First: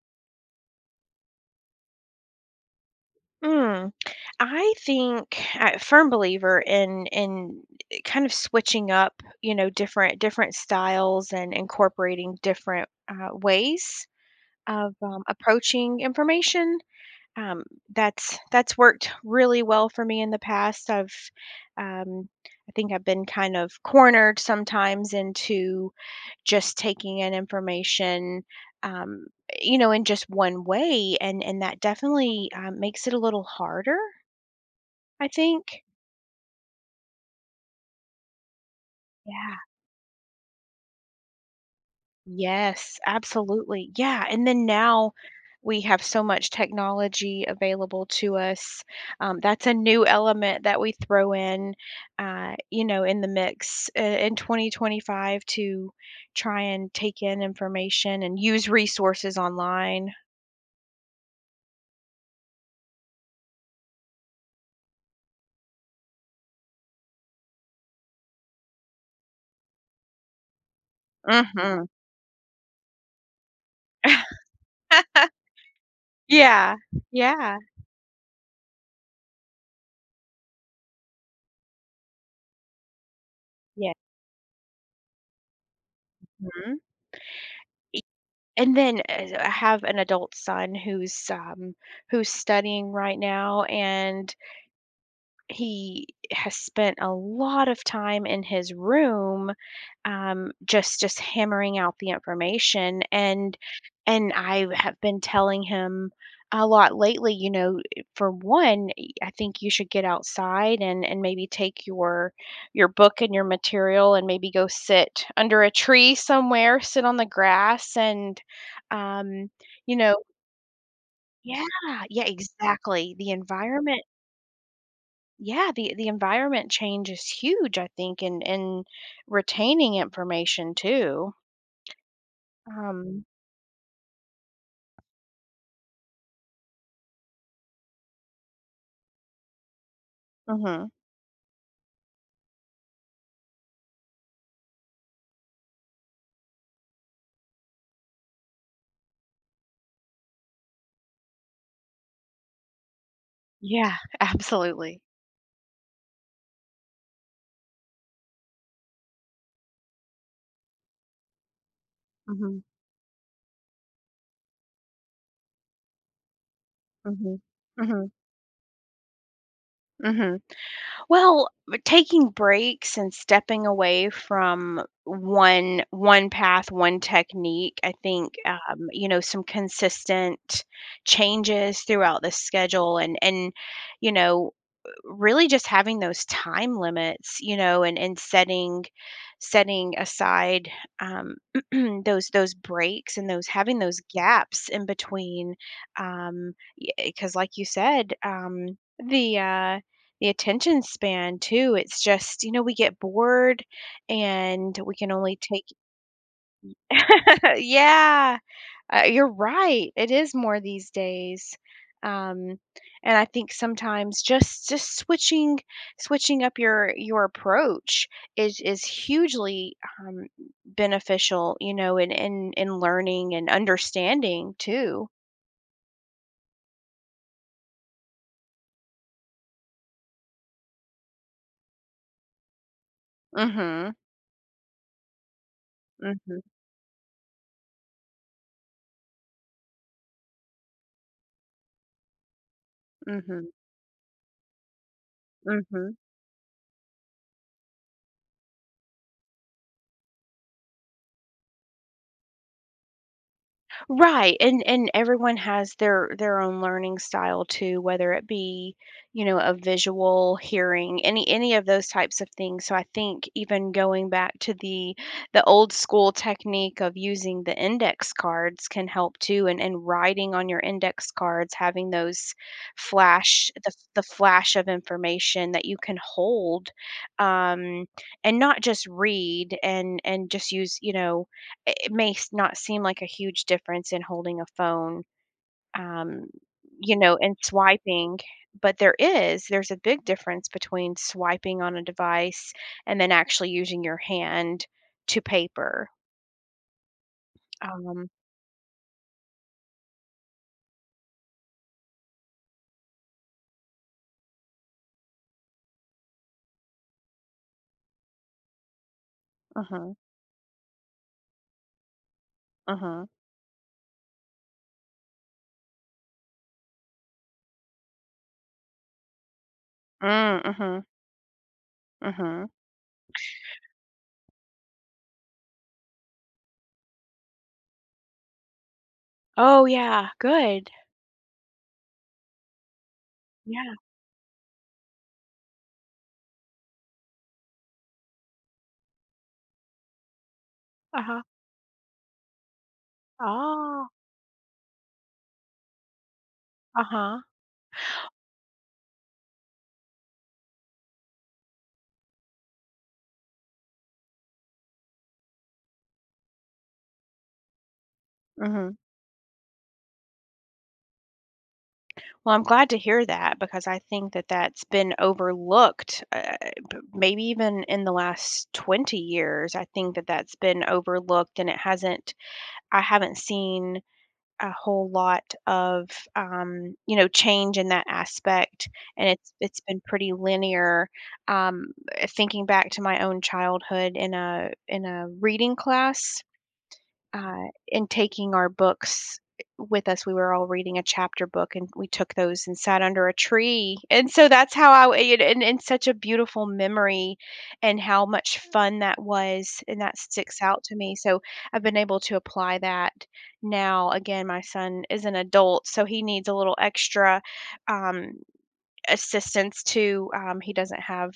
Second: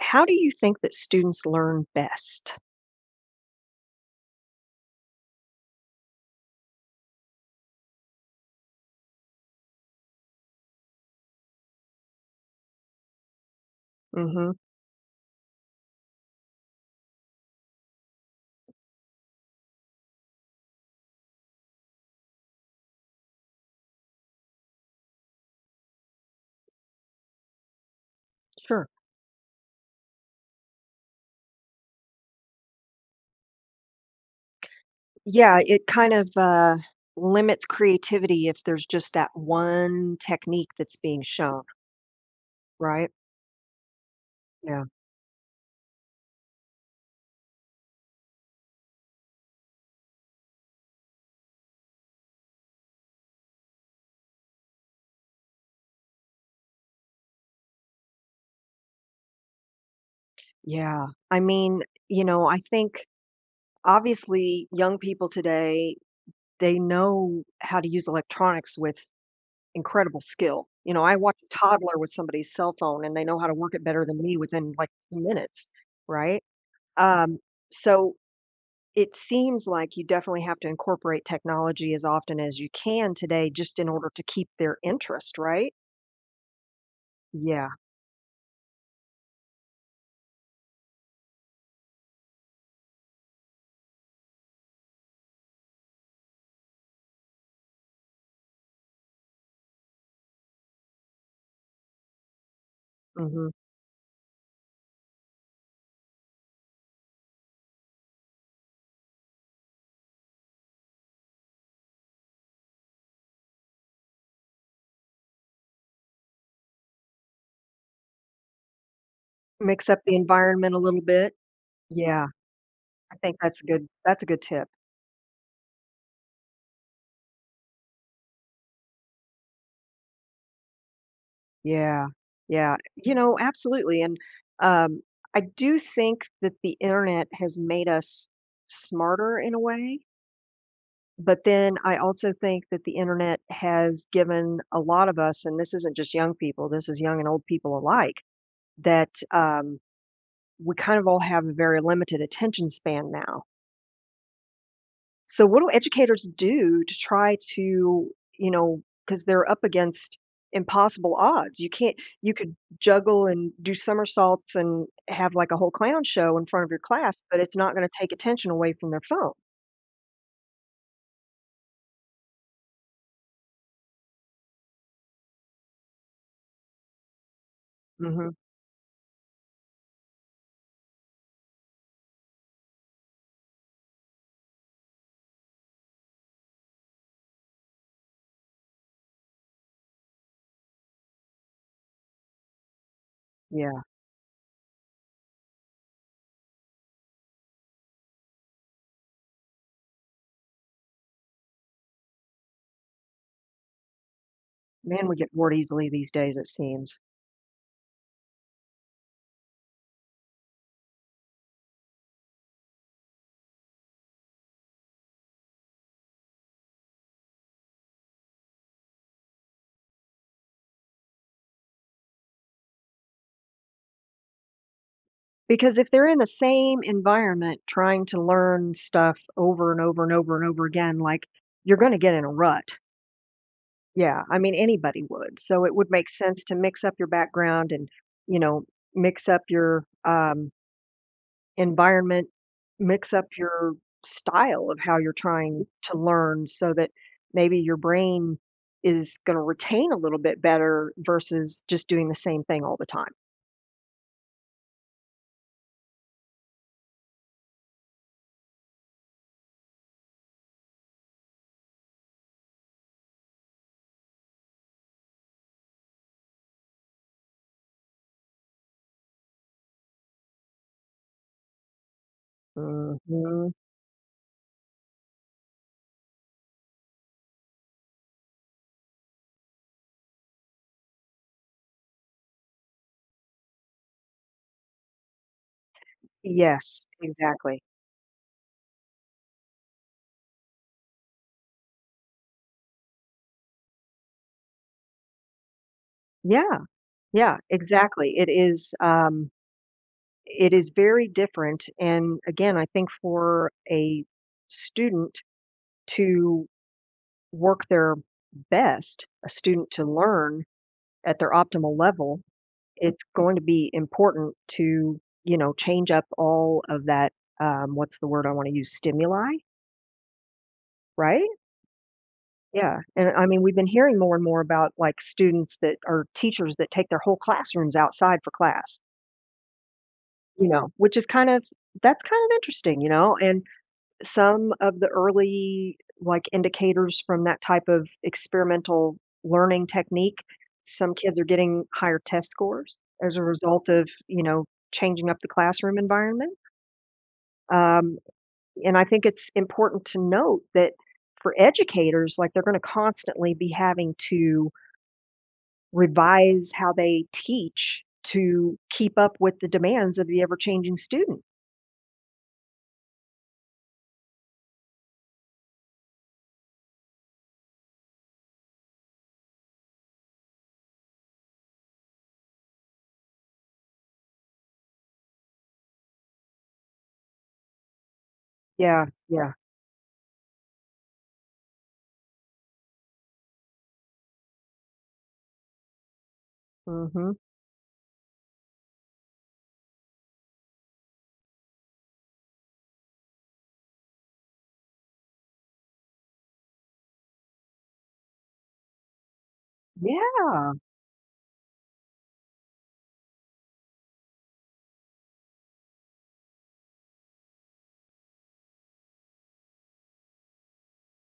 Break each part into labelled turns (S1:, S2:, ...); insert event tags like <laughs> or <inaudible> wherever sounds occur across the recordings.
S1: How do you think that students learn best?
S2: Mm, I think I'm a firm believer in kind of switching up, you know, different styles and incorporating different ways
S1: Mhm.
S2: of approaching information. Um, that's worked really well for me in the past. Um, I think I've been kind of cornered sometimes into just taking in information
S1: Sure.
S2: um, you know in just one way and that definitely makes it a little harder I
S1: Yeah,
S2: think,
S1: it kind of, limits creativity if there's just that
S2: yeah.
S1: one technique that's being shown,
S2: Yes,
S1: right?
S2: absolutely. Yeah, and then
S1: Yeah.
S2: now we have so much technology available to us. That's a new element that we throw in, you know, in the mix in 2025 to try and take in information and use resources online.
S1: Yeah. I mean, you know, I think obviously young people today, they know how to use electronics with incredible skill. You know, I watch a
S2: Mhm.
S1: toddler with somebody's cell phone and they know how to work it better than me within, like, two
S2: <laughs>
S1: minutes, right?
S2: Yeah.
S1: Um,
S2: Yeah.
S1: so it seems like you definitely have to incorporate technology as often as you can today just in
S2: Yeah.
S1: order to keep their interest, right?
S2: Mhm.
S1: Yeah,
S2: And then, I have an adult son who's, who's studying right now, and he has spent a lot of time in his room, just hammering out the information,
S1: mhm.
S2: and I have been telling him a lot lately, you know, for one, I think you should get outside and maybe take your book and your material and maybe go sit under a tree somewhere, sit on the grass and, um,
S1: Mix
S2: you
S1: up the
S2: know,
S1: environment a little bit.
S2: yeah, yeah,
S1: Yeah,
S2: exactly.
S1: I
S2: The
S1: think
S2: environment,
S1: that's a good tip.
S2: yeah, the environment change is huge, I think, in retaining information too.
S1: Yeah, yeah. You
S2: Um,
S1: know, absolutely, and, um, I do think that the internet has made us smarter in a way,
S2: mhm.
S1: but then I also think that the internet has given a lot of us, and this isn't just young people, this is young and old people alike, that, we kind of all have a very limited attention span now.
S2: Yeah, <laughs> absolutely.
S1: So what do educators do to try to, you know, because they're up against impossible odds. You can't You could
S2: Mhm,
S1: juggle and do somersaults and have like a whole clown show in front of your class,
S2: mhm,
S1: but it's not going to
S2: mhm,
S1: take attention away from their phone.
S2: mhm. Well, but taking breaks and stepping away from one path, one technique, I think,
S1: Hmm.
S2: you know, some consistent changes throughout the schedule and, you know, really just having those time limits, you know, and setting setting aside, um, <clears throat> those breaks and those having
S1: Yeah.
S2: those gaps in between um because like you said, the uh the attention span too, it's just, you know, we get bored and we
S1: Man,
S2: can
S1: we get
S2: only
S1: bored
S2: take.
S1: easily these days, it seems.
S2: <laughs> Yeah, you're right. It is more these days. Um, and I think sometimes just switching switching up your approach is hugely, beneficial, you know, in learning and understanding too.
S1: Because if they're in the same environment trying to learn stuff over and over and over and over again, like, you're going to get in a rut.
S2: Mhm.
S1: Yeah, I mean, anybody would. So it would make
S2: Mhm.
S1: sense to mix up your background and, you know, mix up your environment, mix up
S2: Mhm.
S1: your style of how you're trying
S2: Mhm.
S1: to learn so that maybe your brain is going to retain a little bit better versus just doing the same thing all the time.
S2: Right, and everyone has their own learning style too, whether it be, you know, a visual, hearing, any of those types of things. So I think even going back to the old school technique of using the index cards can help too, and writing on your index cards, having those flash
S1: Hmm.
S2: the flash of information that you can hold, um, and not just read and just use, you know, it may s not seem like a huge difference in holding a phone, um,
S1: Yes,
S2: you know, and
S1: exactly.
S2: swiping, but there is. There's a big difference between swiping on a device and then actually using your hand to paper.
S1: Yeah, yeah,
S2: Um,
S1: exactly. It is very different. And again, I think for a student to work their best, a student to
S2: mhm,
S1: learn at their optimal level, it's
S2: mhm.
S1: going to be important to, you know, change up all of that, what's the word I want to use? Stimuli,
S2: Mm,
S1: right?
S2: uh huh.
S1: Yeah. And I mean, we've been hearing more and more about like students that are teachers that take their whole classrooms outside for class,
S2: Oh, yeah,
S1: you know,
S2: good.
S1: which is kind of, that's kind of interesting, you know, and
S2: Yeah,
S1: some of the early, like, indicators from that type of experimental learning technique, some kids
S2: uh-huh.
S1: are getting higher test scores as a result
S2: Oh,
S1: of, you know, changing up the classroom environment.
S2: uh-huh,
S1: Um, and I think it's important to note that for educators, like, they're gonna constantly be having to revise how they teach to
S2: mhm.
S1: keep up with the demands of the ever-changing student.
S2: Well, I'm glad to hear that because I think that that's been overlooked, maybe even in the last 20 years. I think that that's been overlooked and it hasn't, I haven't seen a whole lot of, you know, change in that aspect.
S1: Yeah,
S2: And
S1: yeah.
S2: it's been pretty linear. Um, Thinking back to my own childhood in in a reading class,
S1: Mhm.
S2: uh, and taking our books with us. We were all reading a chapter book, and we took those and sat under a tree. And so that's how I it, and such a beautiful memory, and how much fun that was, and that sticks
S1: Yeah.
S2: out to me. So I've been able to apply that now. Again, my son is an adult, so he needs a little extra. Um, assistance to, he doesn't have,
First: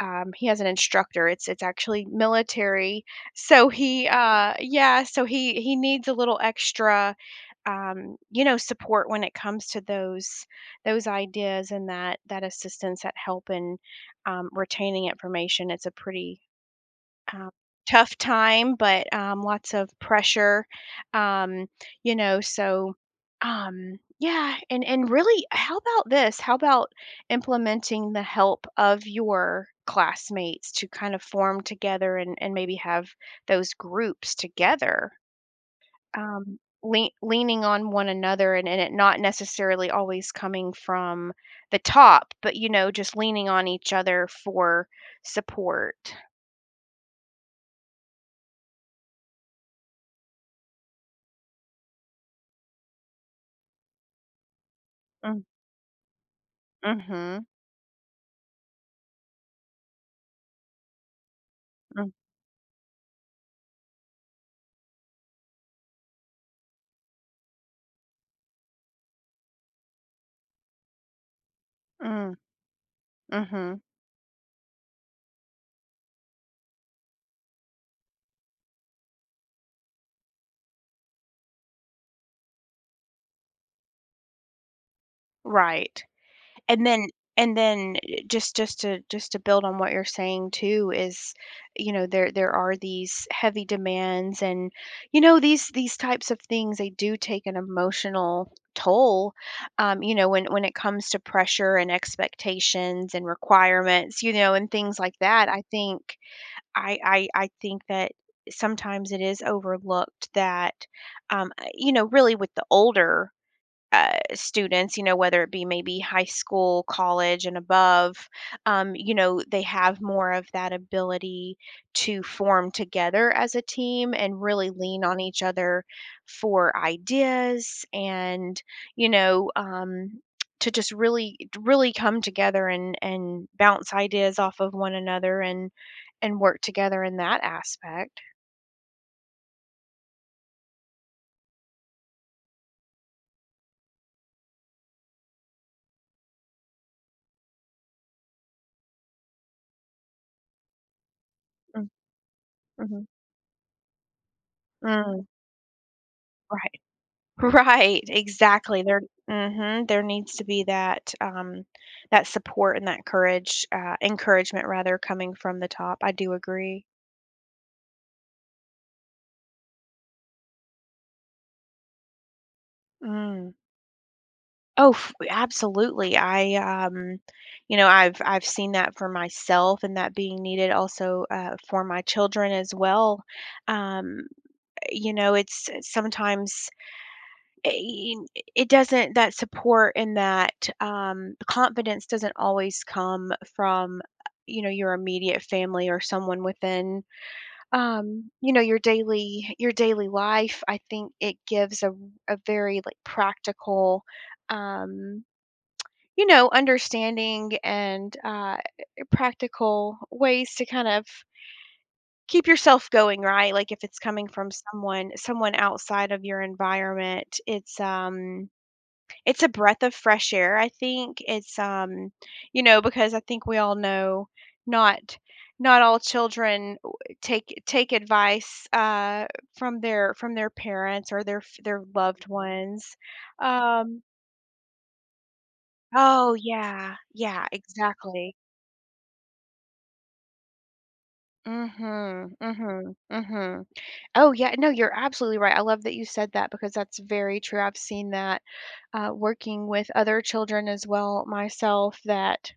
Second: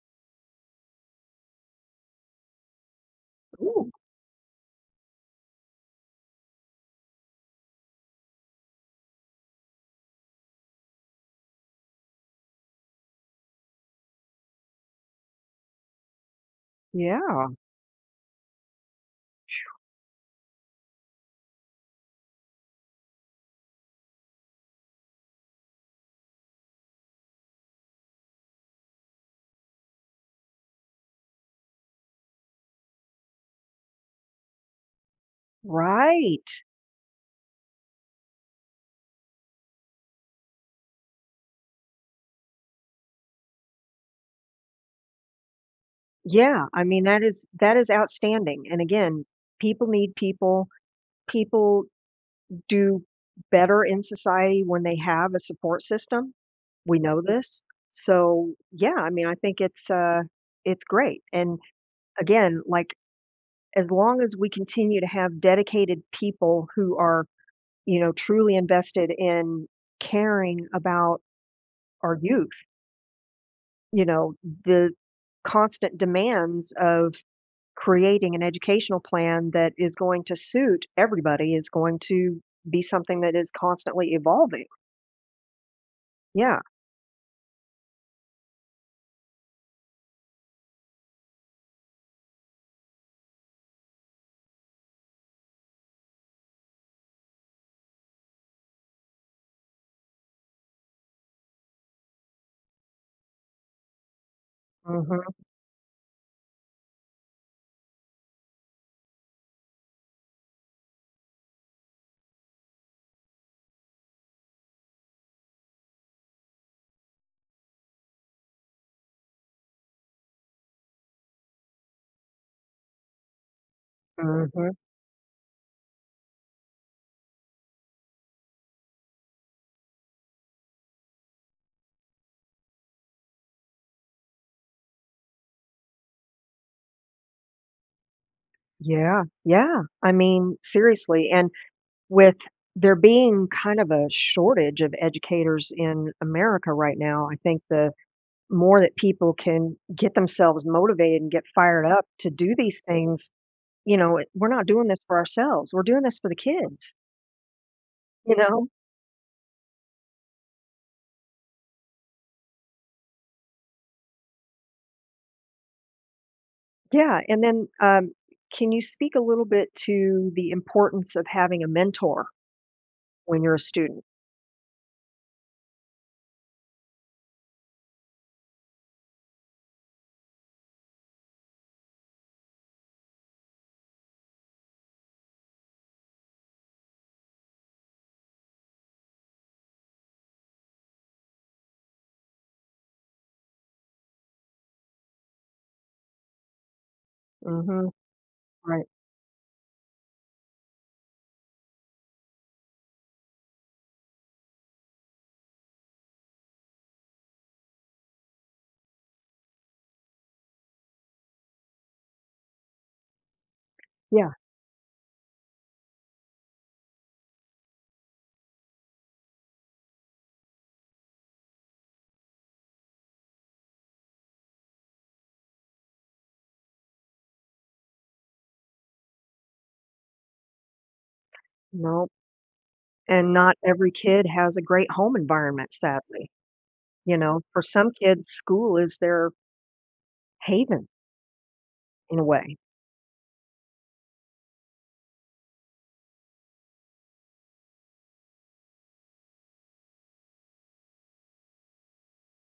S2: he has an instructor, it's actually military, so
S1: Ooh,
S2: he yeah, so he needs a little extra, you know, support when it comes to those ideas and that that assistance, that help in, retaining information. It's a pretty,
S1: yeah.
S2: um, tough time, but, lots of pressure, um, you know, so, yeah, and really, how about this? How about implementing the help of your classmates to kind of form together and maybe have those groups together,
S1: Right.
S2: um, leaning on one another and it not necessarily always coming from the top, but, you know, just leaning on each other for support.
S1: Yeah, I mean, that is outstanding, and again, people need people. People do better in society when they have a
S2: Mm,
S1: support system. We know
S2: mhm,
S1: this. So, yeah, I mean, I think it's great, and
S2: mhm.
S1: again, like, as long as we continue to have dedicated people who are, you know, truly invested in caring about our
S2: Mm,
S1: youth,
S2: mhm,
S1: you know, the constant demands of creating an educational plan that is going to suit everybody is going to be something that is constantly evolving.
S2: right,
S1: Yeah.
S2: and then and then just to build on what you're saying too is, you know, there are these heavy demands and, you know, these types of things, they do take an emotional toll, you know, when it comes to pressure and expectations and requirements, you know, and things like
S1: Mhm.
S2: that. I think I think that sometimes it is overlooked that, you know, really with the older students, you know, whether it be maybe high school, college, and above, you know, they have more of that ability to form together as a team and really
S1: Mhm.
S2: lean on each other for ideas and, you know, to just really come together and bounce ideas off of one another and work together in that aspect.
S1: Yeah. Yeah. I mean, seriously, and with there being kind of a shortage of educators in America right now, I think the more that people can get themselves motivated and get fired
S2: Mm,
S1: up to do these
S2: mm-hmm.
S1: things, you know, it, we're not doing this for
S2: Mm,
S1: ourselves. We're doing this for the
S2: right.
S1: kids,
S2: Right,
S1: you know?
S2: exactly, there mhm, there needs to be that, that support and that encouragement rather coming from the top, I do agree.
S1: Yeah, and then, can you speak a little bit to the importance of having a mentor when
S2: Mm.
S1: you're a student?
S2: Oh, f absolutely, you know, I've seen that for myself and that being needed also, for my children as well, um, you know, it's sometimes it it doesn't, that support and that, confidence doesn't always come from, you know, your immediate family or someone within,
S1: Mhm,
S2: you know, your
S1: right.
S2: daily life. I think it gives a very like practical, um, you know, understanding and, practical ways to kind of keep yourself going, right? Like, if it's coming
S1: Yeah,
S2: from someone outside of your environment, it's a breath of fresh air, I think. It's, you know, because I think we all know, not not all children take advice from their parents or their f- their
S1: no,
S2: loved ones.
S1: and not every
S2: Um,
S1: kid has a great home environment, sadly,
S2: oh yeah,
S1: you know?
S2: yeah,
S1: For some kids,
S2: exactly.
S1: school is their haven in a
S2: Mhm,
S1: way.
S2: mhm, mhm. Oh yeah, no, you're absolutely right. I love that you said that because that's very true. I've seen that, working with other children as well myself. That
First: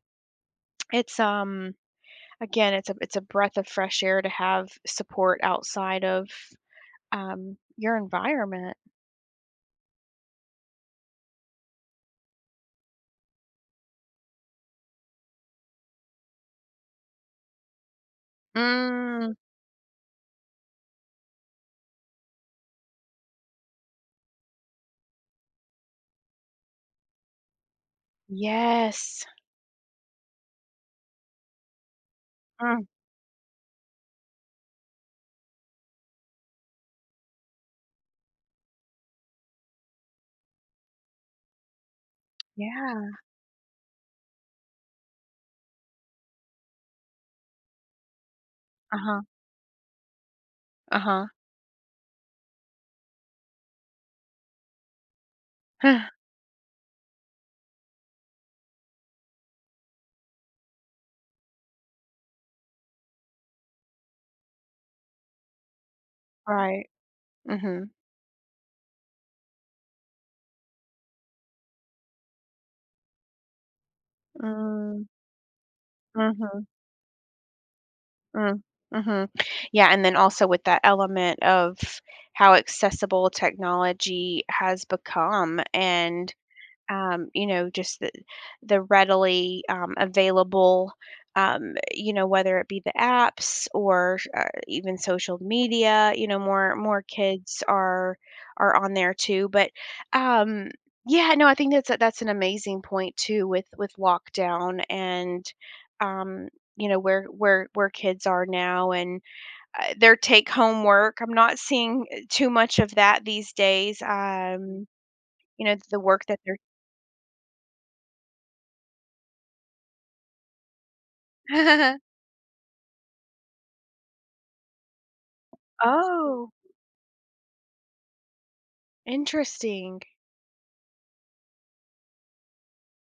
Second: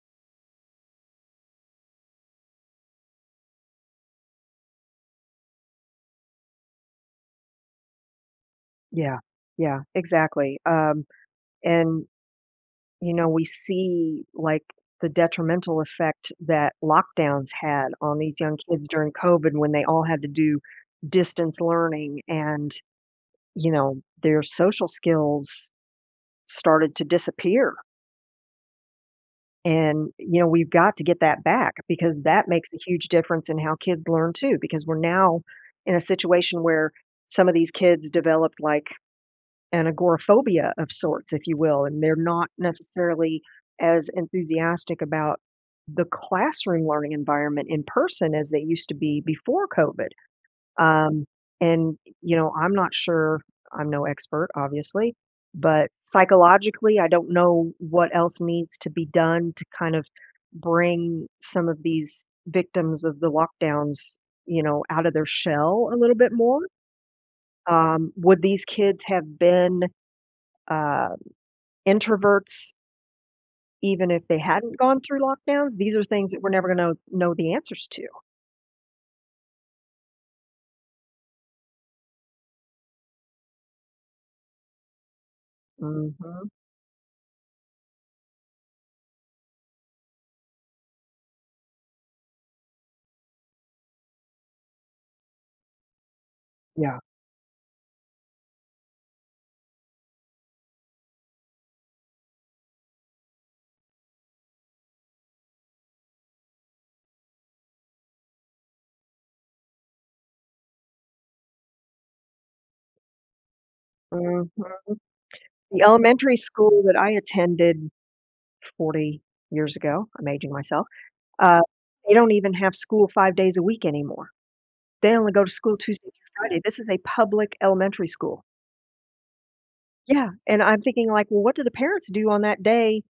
S2: it's again, it's a breath of fresh air to have support outside of, your environment.
S1: Yeah. Yeah, exactly, and, you know, we see, like, the detrimental effect that lockdowns had on these young kids during
S2: Mm.
S1: COVID when they all had to do distance learning and, you know, their social skills started to disappear.
S2: Yes.
S1: And, you know, we've got to get that back because that makes a
S2: Mm.
S1: huge difference in how kids learn too, because we're now in a situation where some of these kids developed like an agoraphobia of sorts, if you will, and they're not
S2: Yeah.
S1: necessarily as enthusiastic about the classroom learning environment in person as they used to
S2: Uh-huh,
S1: be before COVID.
S2: uh-huh.
S1: Um, and, you know, I'm not sure I'm no expert, obviously, but
S2: <sighs>
S1: psychologically, I don't know what else needs to be done to kind of bring some of these victims of the lockdowns, you know, out of their shell a little bit more.
S2: Right. Mhm.
S1: Would these kids have been uh, introverts even if they hadn't gone
S2: Mm.
S1: through lockdowns? These are things that we're
S2: Mhm.
S1: never going to know the answers to.
S2: Mm. Mhm. Yeah, and then also with that element of how accessible technology has become, and,
S1: Mhm.
S2: you know, just the readily, available, you know, whether it be the apps or, even social media. You know, more
S1: Yeah.
S2: more kids are on there too. But, um, yeah, no, I think that's that's an amazing point too with lockdown and. Um, you know, where kids are now and, their take home work, I'm not seeing too much of that these days,
S1: Mhm.
S2: you know,
S1: The
S2: the work
S1: elementary
S2: that
S1: school that I attended 40 years ago, I'm aging myself, uh,
S2: they're. <laughs>
S1: they don't even have school 5 days a week anymore. They only go to school Tuesday through
S2: Oh,
S1: Friday. This is a public elementary school.
S2: interesting.
S1: Yeah, and I'm thinking like, "Well, what do the parents do on that day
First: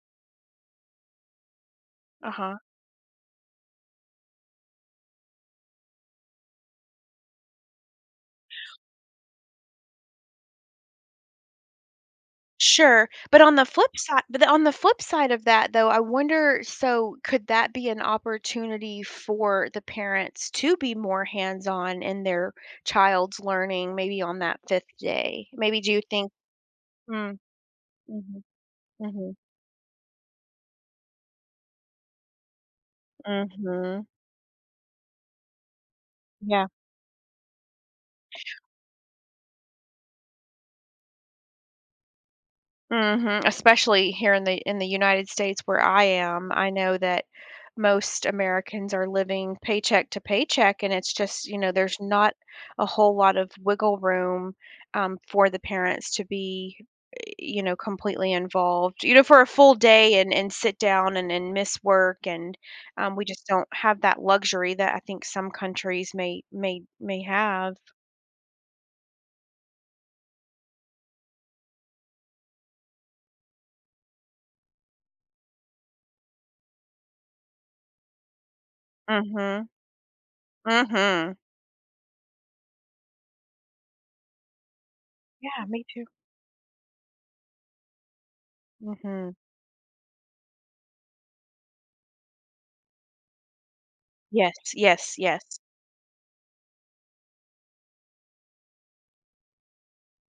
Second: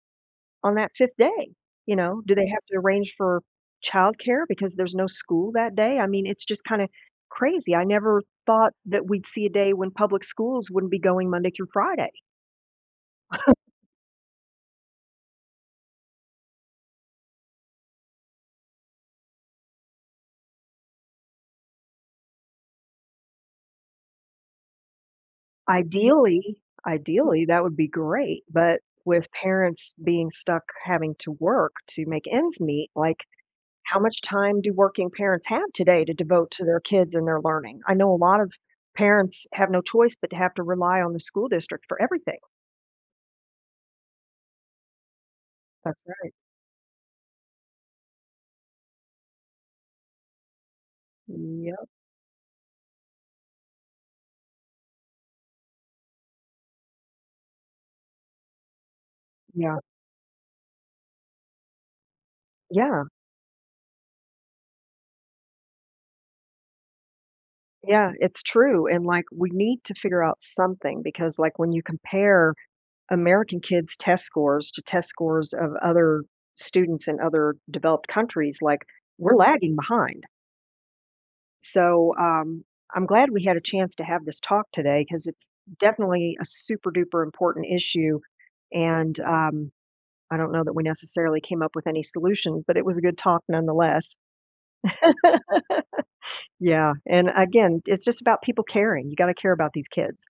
S1: on that 5th day?" You know, do they
S2: Uh-huh.
S1: have to arrange for childcare because there's no school that day? I mean, it's just kinda crazy. I never thought that we'd see a day when public schools wouldn't be going Monday through Friday.
S2: Sure, but on the flip side of that, though, I wonder, so could that be an opportunity for the parents to be more hands-on in their child's learning maybe on that 5th day? Maybe do you think.
S1: Ideally
S2: Mm,
S1: Ideally, that would be
S2: mhm,
S1: great, but with
S2: mhm,
S1: parents being stuck having to work to make ends meet, like, how
S2: mhm.
S1: much time do working parents have today to devote to
S2: Yeah.
S1: their kids and their learning? I know a lot of parents have no choice but to have to rely on the school district for everything.
S2: Mhm, especially here in the United States where
S1: That's
S2: I
S1: right.
S2: am, I know that most Americans are living paycheck to paycheck, and it's just, you know,
S1: Yep,
S2: there's not a whole lot of wiggle room, for the parents to be, you know, completely involved, you know, for a full
S1: yeah.
S2: day and sit down and miss work, and,
S1: Yeah,
S2: we just don't have that luxury that I think some countries may have.
S1: yeah, it's true, and, like, we need to figure out something because, like, when you compare American kids' test scores to test scores of other students in other developed countries, like, we're
S2: Mhm,
S1: lagging behind.
S2: mhm.
S1: So, I'm glad we had a chance to have this talk today because it's
S2: Yeah, me too.
S1: definitely a super duper important issue, and,
S2: Mhm.
S1: I don't know that we necessarily came up with any solutions, but it was a good talk nonetheless.
S2: Yes, yes, yes.
S1: Yeah, and again, it's just about people caring. You gotta care about these kids.